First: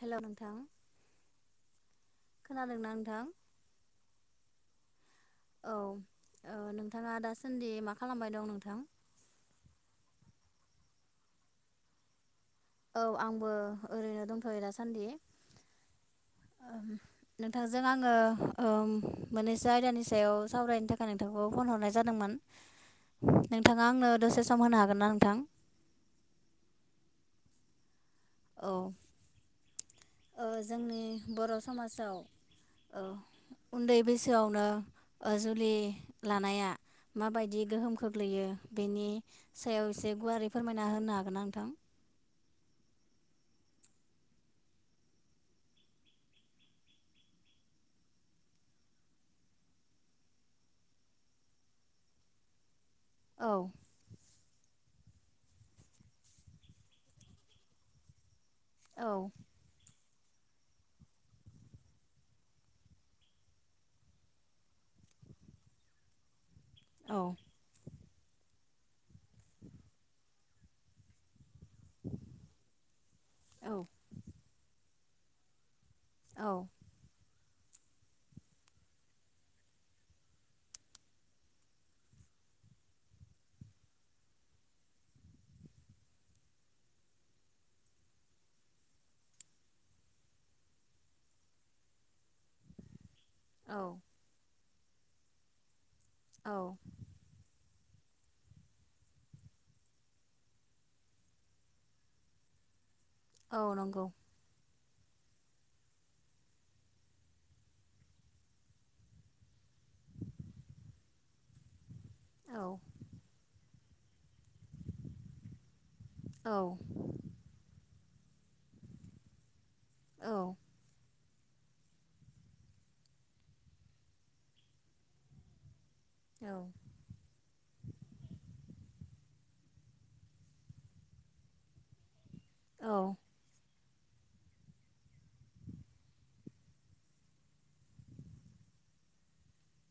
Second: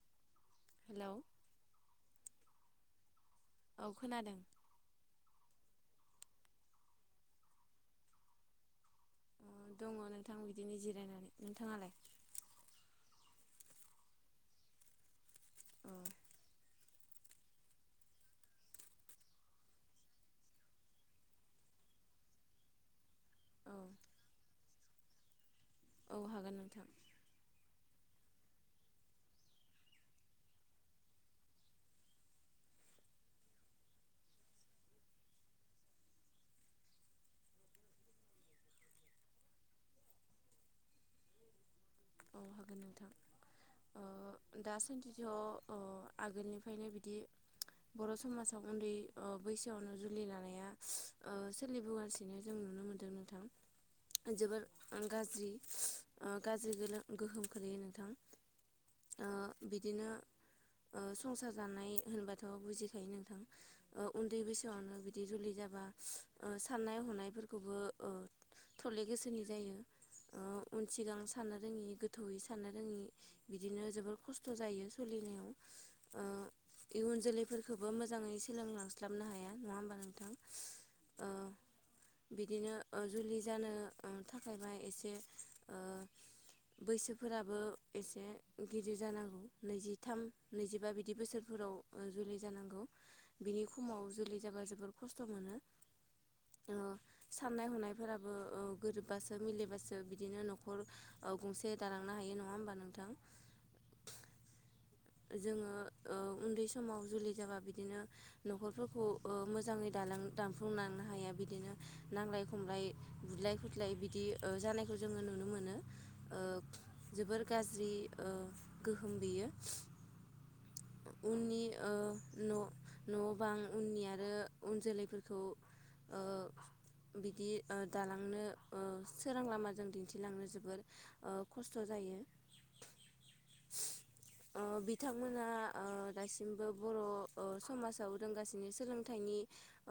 Hello नोंथां hello खोनादोंना नोंथां? औ खोनादों। औ ओ नोंथाङा दासान्दि मा खालामबाय दं नोंथां? अ दङ नोंथां बिदिनो जिरायनानै नोंथाङालाय? औ आंबो ओरैनो दंथयो दासान्दि। औ नोंथांजों आङो ओ मोननैसो आयदानि सायाव सावरायनो थाखाय नोंथांखौ फन हरनाय जादोंमोन। औ नोंथाङा आंनो दसे सम होनो हागोन ना नों नोंथां औ हागोन नोंथां औ ओ जोंनि बरसमाजाव ओ उन्दै बैसोआवनो जुलि लानाया माबायदि गोहोम खोग्लैयो बेनि सायाव एसे गुवारै फोरमायना होनो हागोन ना नोंथां? औ हागोन नोंथां ओ दासान्दिथ ओ आगोलनिफ्रायनो बिदि बर समाजाव उन्दै ओ बैसोआवनो जुलि लानाया ओ सोलिबोगासिनो जों नुनो मोनदों। दों नोथां औ जोबोर गाज्रि गाज्रि गोहोम खोख्लैयो नोंथां औ ओ बिदिनो ओ संसार जानाय होनबाथ बुजिखायो नोंथां ओ उन्दै बैसोआवनो बिदि जुलि जाबा ओ साननाय औ हनायफोरखौबो ओ थले गोसोनि जायो ओ उन सिगां साननो रोङै गोथौवयै साननो रोङि बिदिनो औ जोबोर खस्थ खस्थ जायो सोलिनायाव। ओ औ इउन जोलै फोरखोबो मोजाङै सोलोंलांस्लाबनो हाया नङा होमबा नोंथां ओ बिदिनो ओ जुलि जानो ओ थाखायबा एसे ओ बैसोफोराबो एसे गिदिर जानांगौ नैजिथाम नैजिबा बिदि बैसोरफोराव जुलि जानांगौ। बिनि औ खमाव जुलि जाबा जों जोबोर खस्थमोनो औ ओ साननाय हनाय फोराबो ओ गोरोबबासो मिलायबासो बिदिनो नखर गंसे दालांनो हायो नङा होमबा नोंथां? औ नंगौ। जोङो ओ उन्दै समाव जुलि जाबा बिदिनो नखरफोरखौ ओ मोजाङै दालां दानफ्लुंलांनो हाया बिदिनो नांलाय औ खमलाय बुदलाय खुदलाय [unintelligible] बिदि ओ जानायखौ जोङो नुनो मोनो। ओ औ जोबोर गाज्रि ओ गोहोम बियो। औ। उननि ओ न' न'-बां उननि आरो उन जोलैफोरखौ ओ बिदि ओ दालांनो ओ सोरां लामाजों दिन्थिलांनो जोबोर ओ खस्थ' जायो। औ ओ बिथांमोना ओ दासिमबो बर' ओ समाजाव दोंगासिनो सोलोंथाइनि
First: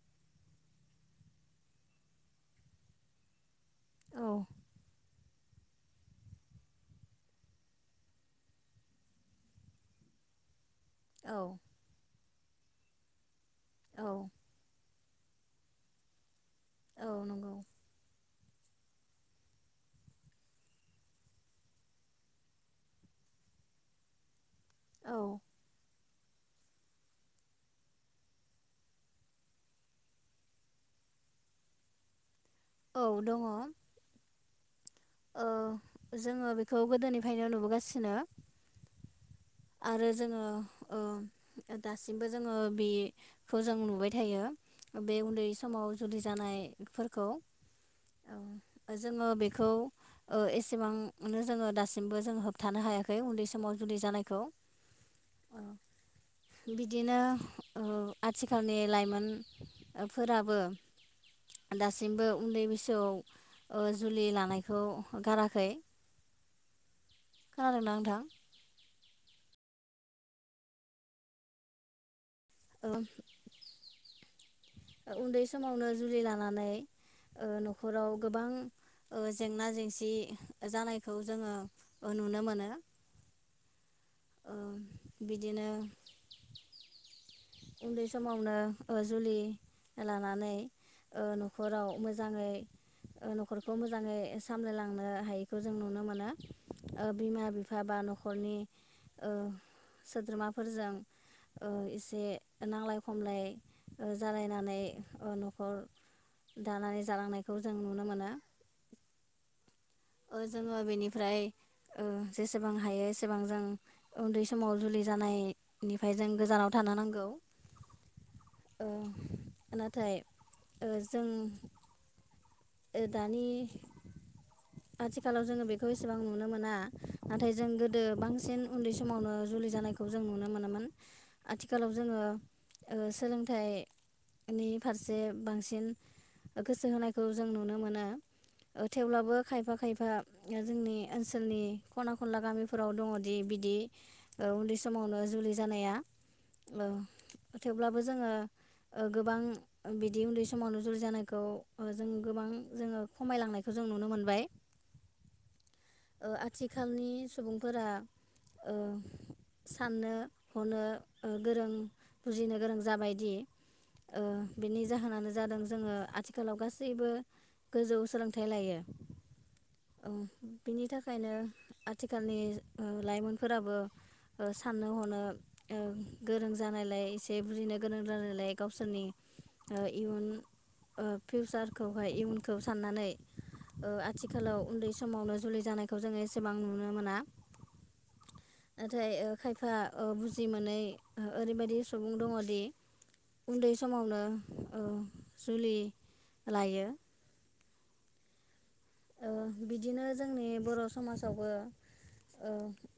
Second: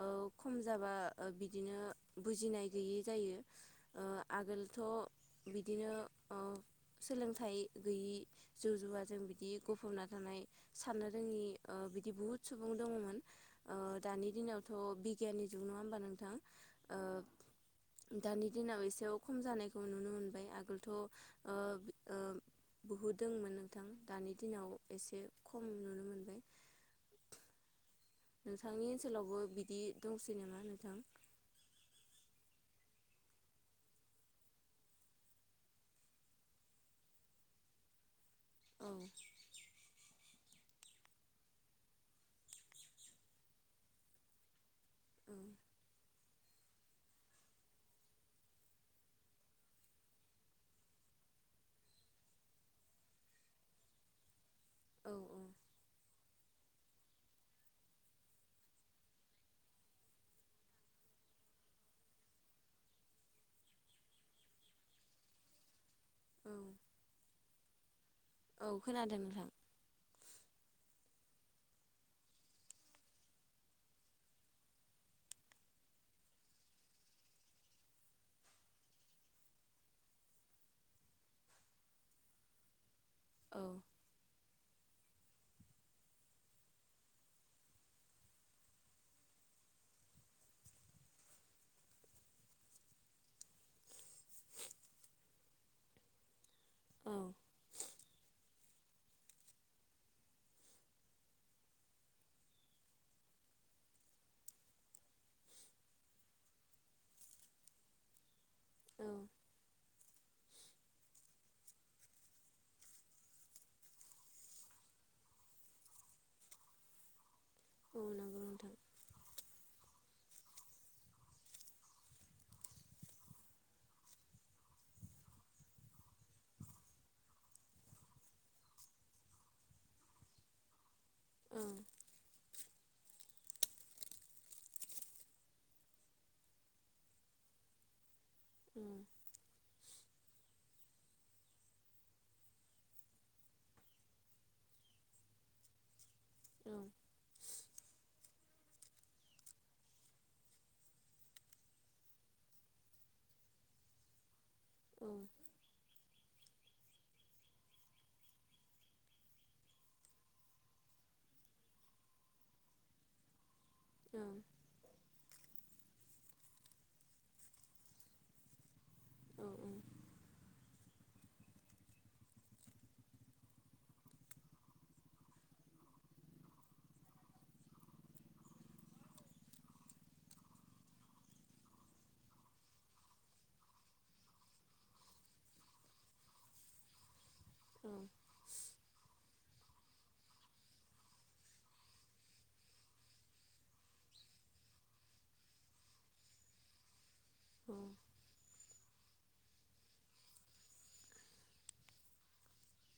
ओ खम जाबा बिदिनो बुजिनाय गैयै जायो। ओ आगोलथ' बिदिनो ओ सोलोंथाइ गैयि जौ जुवाजों बिद बिदि गफ'बना थानाय साननो रोङि औ ओ बिदि बुहुत सुबुं दङमोन। ओ औ दानि दिनावथ' बि गियानि जुग नङा होनबा नोंथां? ओ औ नंगौ [unintelligible] दानि दिनाव एसेयाव खम जानायखौ नुनो मोनबाय आगोलथ' ओ ओ बहुद दङमोन नोंथां। दानि दिनाव एसे औ खम नुनो मोन बाय [inaudible] नोंथांनि ओनसोलावबो बिदि दंसै नामा नोंथां? औ दङ। ओ जोङो बेखौ गोदोनिफ्रायनो नुबोगासिनो। औ आरो जोङो ओ दासिमबो जोङो बेखौ जों नुबाय थायो। बे उन्दै समाव जुदि जानायफोरखौ ओम जोङो बेखौ ओ एसेबांनो जोङो दासिमबो जोङो होबथानो हायाखै उन्दै समाव जुदि जानाय खौ। औ। औ बिदिनो ओ आथिखालनि लाइमोनफोराबो दासिमबो उन्दै बैसोआव ओ जुलि लानायखौ गाराखै। औ। खोनादोंना नोंथां? औ खोनादों नोंथां। ओ। ओ उन्दै समावनो जुलि लानानै ओ न'खराव गोबां ओ जेंना-जेंसि जानायखौ जोङो ओ नुनो मोनो। औ। ओ बिदिनो उन्दै समावनो ओ जुलि लानानै ओ न'खराव मोजाङै ओ न'खरखौ मोजाङै सामलायलांनो हायैखौ जों नुनो मोनो। ओ औ बिमा बिफा बा न'खरनि ओ सोद्रोमाफोरजों ओ इसे नांलाय खमलाय जालायनानै न'खर दानानै जालांनायखौ जों नुनो मोनो। औ ओ जोङो बेनिफ्राय ओ जेसेबां हायो एसेबां जों उन्दै समाव जुलि जानायनिफ्राय जों गोजानाव थानो नांगौ। औ नोंगौ नोंथां। ओ नाथाय ओ जों ओ दानि आथिखालाव जोङो बेखौ एसेबां नुनो मोना नाथाय जों गोदो बांसिन उन्दै समावनो जुलि जानायखौ जों नुनो मोनोमोन। औ आथिखालाव जोंङो ओ सोलोंथाइनि फारसे बांसिन गोसो होनायखौ जों नुनो मोनो। औ ओ थेवब्लाबो खायफा खायफा ओ जोंनि ओनसोलनि खना खनला गामिफोराव दङदि बिदि ओ उन्दै समावनो जुलि जानाया। औ थेवब्लाबो जोंङो ओ गोबां ओ बिदि उन्दै समावनो जुलि जानायखौ ओ जों गोबां जोंङो खमायलांनायखौ जों नुनो मोनबाय। औ ओ आथिखालनि सुबुंफोरा ओ साननो हनो ओ गोरों बुजिनो गोरों जाबायदि ओ बेनि जाहोनानो जादों जोंङो आथिखालाव गास सैबो गोजौ सोलोंथाइ लायो। ओ बिनि थाखायनो आथिखालनि ओ लाइमोनफोराबो ओ साननो हनो ओ गोरों जानायलाय एसे बुजिनो गोरों जानायलाय गावसोरनि ओ इयुन ओ फिउसार खौहाय इयुनखौ साननानै ओ आथिखालाव उन्दै समावनो जुलि जानायखौ जोंङो एसेबां नुनो मोना। नाथाय ओ खायफा ओ बुजि मोनै ओ ओरैबायदि सुबुं दङदि उन्दै समावनो ओ जुलि लायो औ ओ बिदिनो जोंनि बर' समाजावबो ओ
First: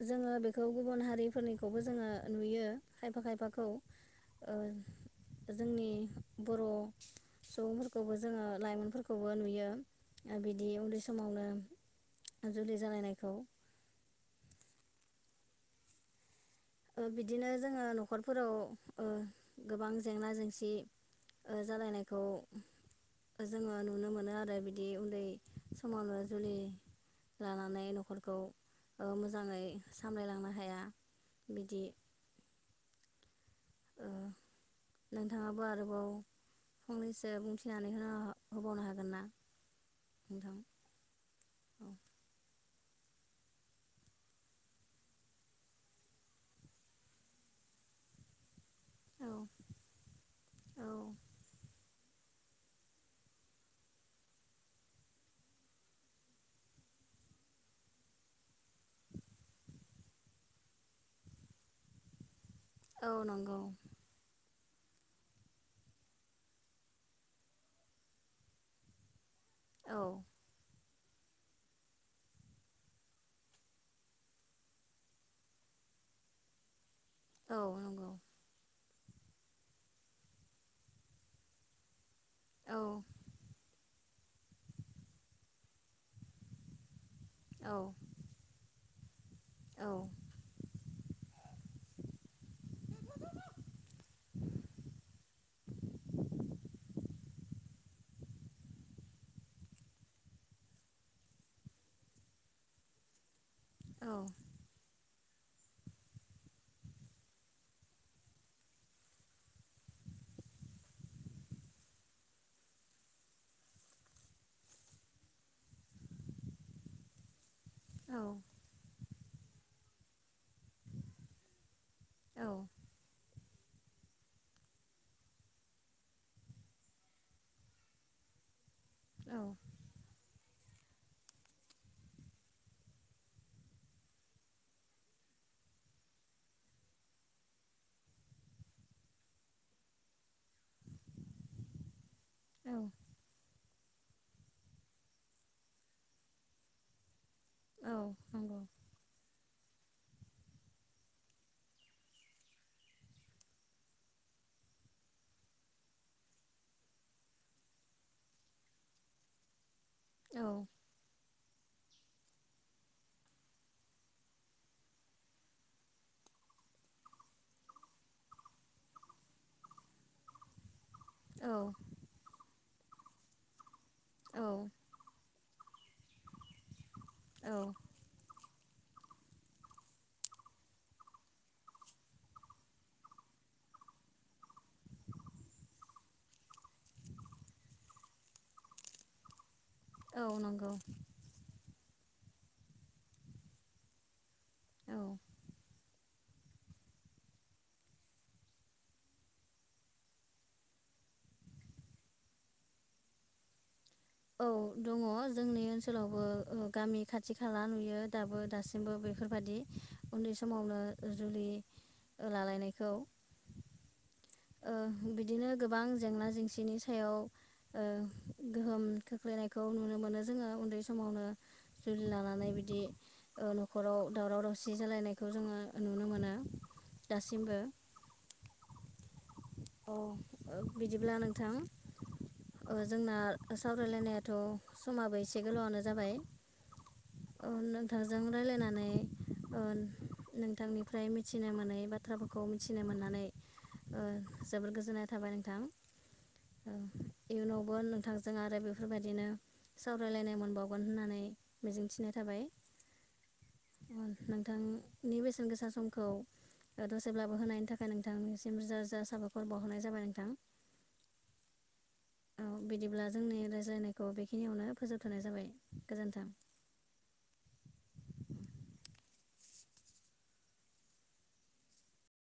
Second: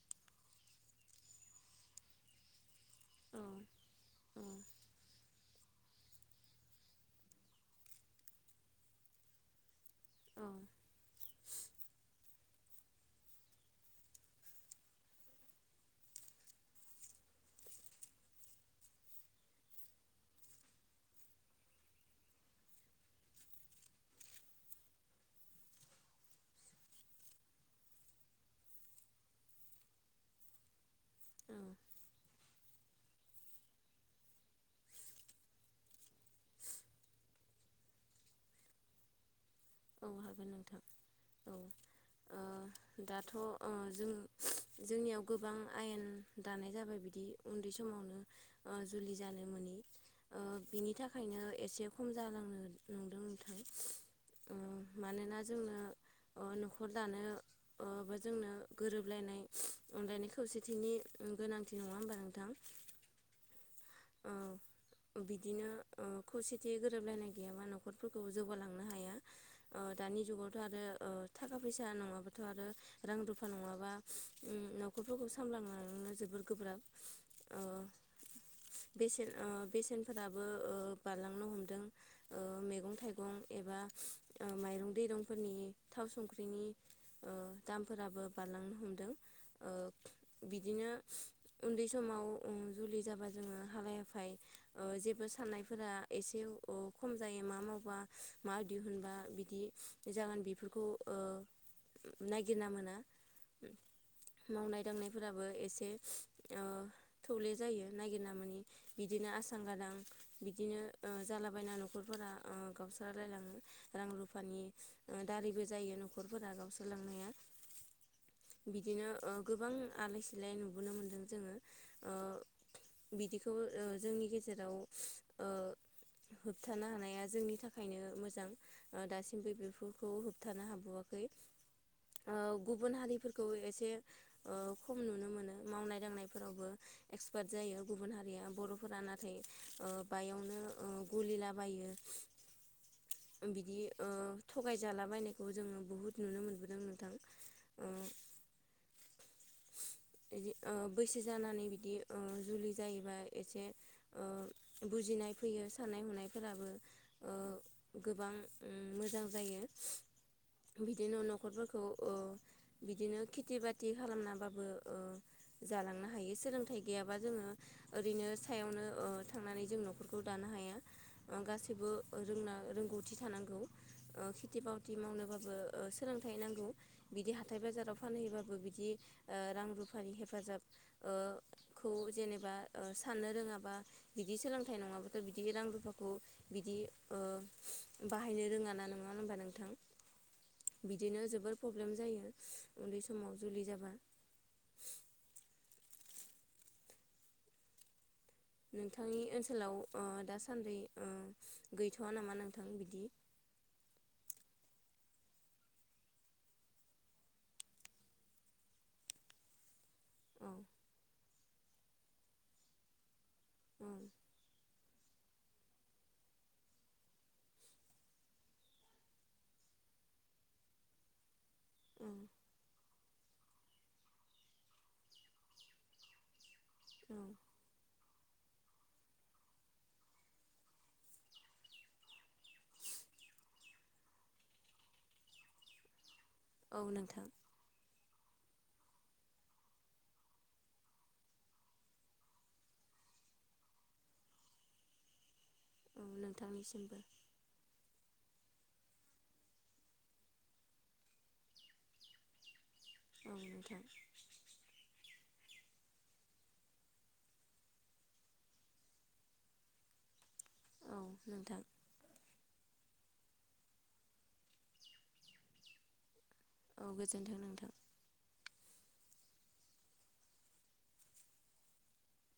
जोंङो बेखौ गुबुन हारिफोरनिखौबो जोङो नुयो। खायफा खायफाखौ ओ जोंनि बर' सुबुंफोरखौबो जोंङो लाइमोनफोरखौबो नुयो। ओ बिद उन्दै समावनो जुलि जालायनायखौ ओ बिदिनो जोङो न'खरफोराव ओ गोबां जेंना जेंसि ओ जालायनायखौ जोङो नुनो मोनो आरो बिदि उन्दै समावनो जुलि लानानै न'खरखौ ओ मोजाङै सामलायलांनो हाया। बिदि ओ नोंथाङाबो आरोबाव फंनैसो बुंथिनानै होनो होबावनो हागोन ना? औ हागोन नोंथां औ ओ दाथ' ओ जों जोंनियाव गोबां आयेन दानाय जाबाय बिदि उन्दै समावनो ओ जुलि औ जानो ओ मोनि बिनि थाखायनो एसे खम जालांनो नंदों नोंथां। ओ मानोना जोंनो ओ न'खर दानो ओ बा जोंनो गोरोबलायनाय अनलायनाय खौसेथिनि गोनांथि नङा होमबा नोंथां? औ नंगौ। औ बिदिनो ओ खौसेथि गोरोबलायनाय गैयाबा न'खरफोरखौ जौगालांनो हाया। ओ औ दानि जुगावथ आरो ओ थाखा फैसा नङाबाथ' आरो रां रुफा नङाबा उम न'खरफोरखौ सामलांलांनो जोबोर गोब्राब। ओ औ नंगौ। बेसेन ओ बेसेनफोराबो ओ बारलांनो हमदों। ओ औ मैगं थाइगं एबा ओ माइरं दैरंफोरनि थाव संख्रिनि ओ औ दामफोराबो बारलांनो हम ओ औ बिदिनो उन्दै समाव ओ जुलि जाबा जोङो हालाय हाफाय ओ जेबो साननायफोरा एसे ओ खम जायो मा मावबा मा दिहुनबा बिदि जागोन बेफोरखौ ओ नायगिरना मोना। औ मावनाय दांनाय फोराबो एसे ओ थौले जायो नागिरना मोनि बिदिनो आसां गादां बिदिनो ओ जालाबायना ओ न'खरफोरा गावस्रालायलाङो रां रुफानि दारैबो जायो न'खरफोरा गावस्रालांनाया। औ बिदिनो ओ गोबां आलाय सिलाय नुबोनो मोनदों जोङो ओ औ बिदि खौबो ओ जोंनि गेजेराव ओ होबथानो हानाया जोंनि थाखायनो मोजां। ओ औ दासिमबो बेफोरखौ होब थानो हाबावाखै ओ गुबुन हारिफोरखौ ओ एसे ओ खम नुनो मोनो मावनाय दांनायफोरावबो एक्सपाट जायो गुबुन हारि हारिया बर'फोरा नाथाय ओ बायावनो ओ गलिलाबायो। औ बिदि ओ थगाय जा लाबायनायखौ जोङो बुहुत नुनो मोनबोदों नोंथां। ओ औ नंगौ। ओ बैसो जानानै बिदि ओ जुलि जायो। एबा एसे ओ बुजिनाय फैयो साननाय हनायफोराबो ओ गोबां ओम मोजां जायो। औ बिदिनो नख न'खरफोरखौ ओ बिदिनो खेथि बाति खालामनाबाबो ओ जालांनो हायो सोलोंथाइ गैयाबा जोङो ओरैनो सायावनो ओ थांनानै जों न'खरखौ दानो हाया। ओ औ गासिबो रोंना रोंगौथि थानांगौ ओ औ खेथि बावथि मावनोबाबो ओ सोलोंथाइ नांगौ। बिदि हाथाय औ बाजाराव फानहैबाबो बिद जि ओ रां रुफानि हेफाजाब ओ खौ जेनेबा ओ साननो रोङाबा बिदि सोलोंथाइ नङाब्लाथ' बिदि रां रुफाखौ बिदि ओ बाहायनो रोङा ना नङा होनबा नोंथां? औ नंगौ बिदिनो जोबोर पब्लेम जायो। उन्दै समाव जुलि जाबा औ नोंथांनि ओनसोलाव ओ दासान्दै ओ गैथ'वा नामा नोंथां बिदि? औ दङ जोंनि ओनसोलावबो ओ गामि खाथि खाला नुयो दाबो दासिमबो बेफोरबादि उन्दै औ समावनो जुलि ओ लालायनायखौ। ओम ओ बिदिनो गोबां जेंना जेंसिनि सायाव ओ गोहोम खोख्लैनायखौ नुनो मोनो जोङो उन्दै समावनो औ जुलि लानानै बिदि ओ न'खराव दावराव दावसि जालायनायखौ जोङो नुनो मोना। औ दासिमबो अ ओ बिदिब्ला नोंथां ओ जोंना सावरायलायनायाथ' समाबो एसे गोलावआनो जाबाय औ नोंथां जों रायलायनानै ओ नोंथांनिफ्राय मिथिनो मोनै बाथ्राफोरखौ मिथिनो मोननानै ओ जोबोर गोजोननाय थाबाय नोंथां। औ ओ नोंथांनिसिमबो इयुनावबो नो थांजों आरो बेफोरबायदिनो सावरायलायनो मोनबावगोन होननानै मिजिंथिनाय थाबाय औ नोंथां ओम नोंथांनि बेस सेन गोसा समखौ दसेब्लाबो होनायनि थाखाय नोंथांनि सि रोजा रोजा साबायर बावहरनाय जाबाय नोंथां औ नोंथां औ बिदिब्ला जोंनि रायज्लायनायखौ बेखिनियावनो फोजोबथ'नाय जाबाय गोजोन्थों। औ गोजोन्थों नोंथां।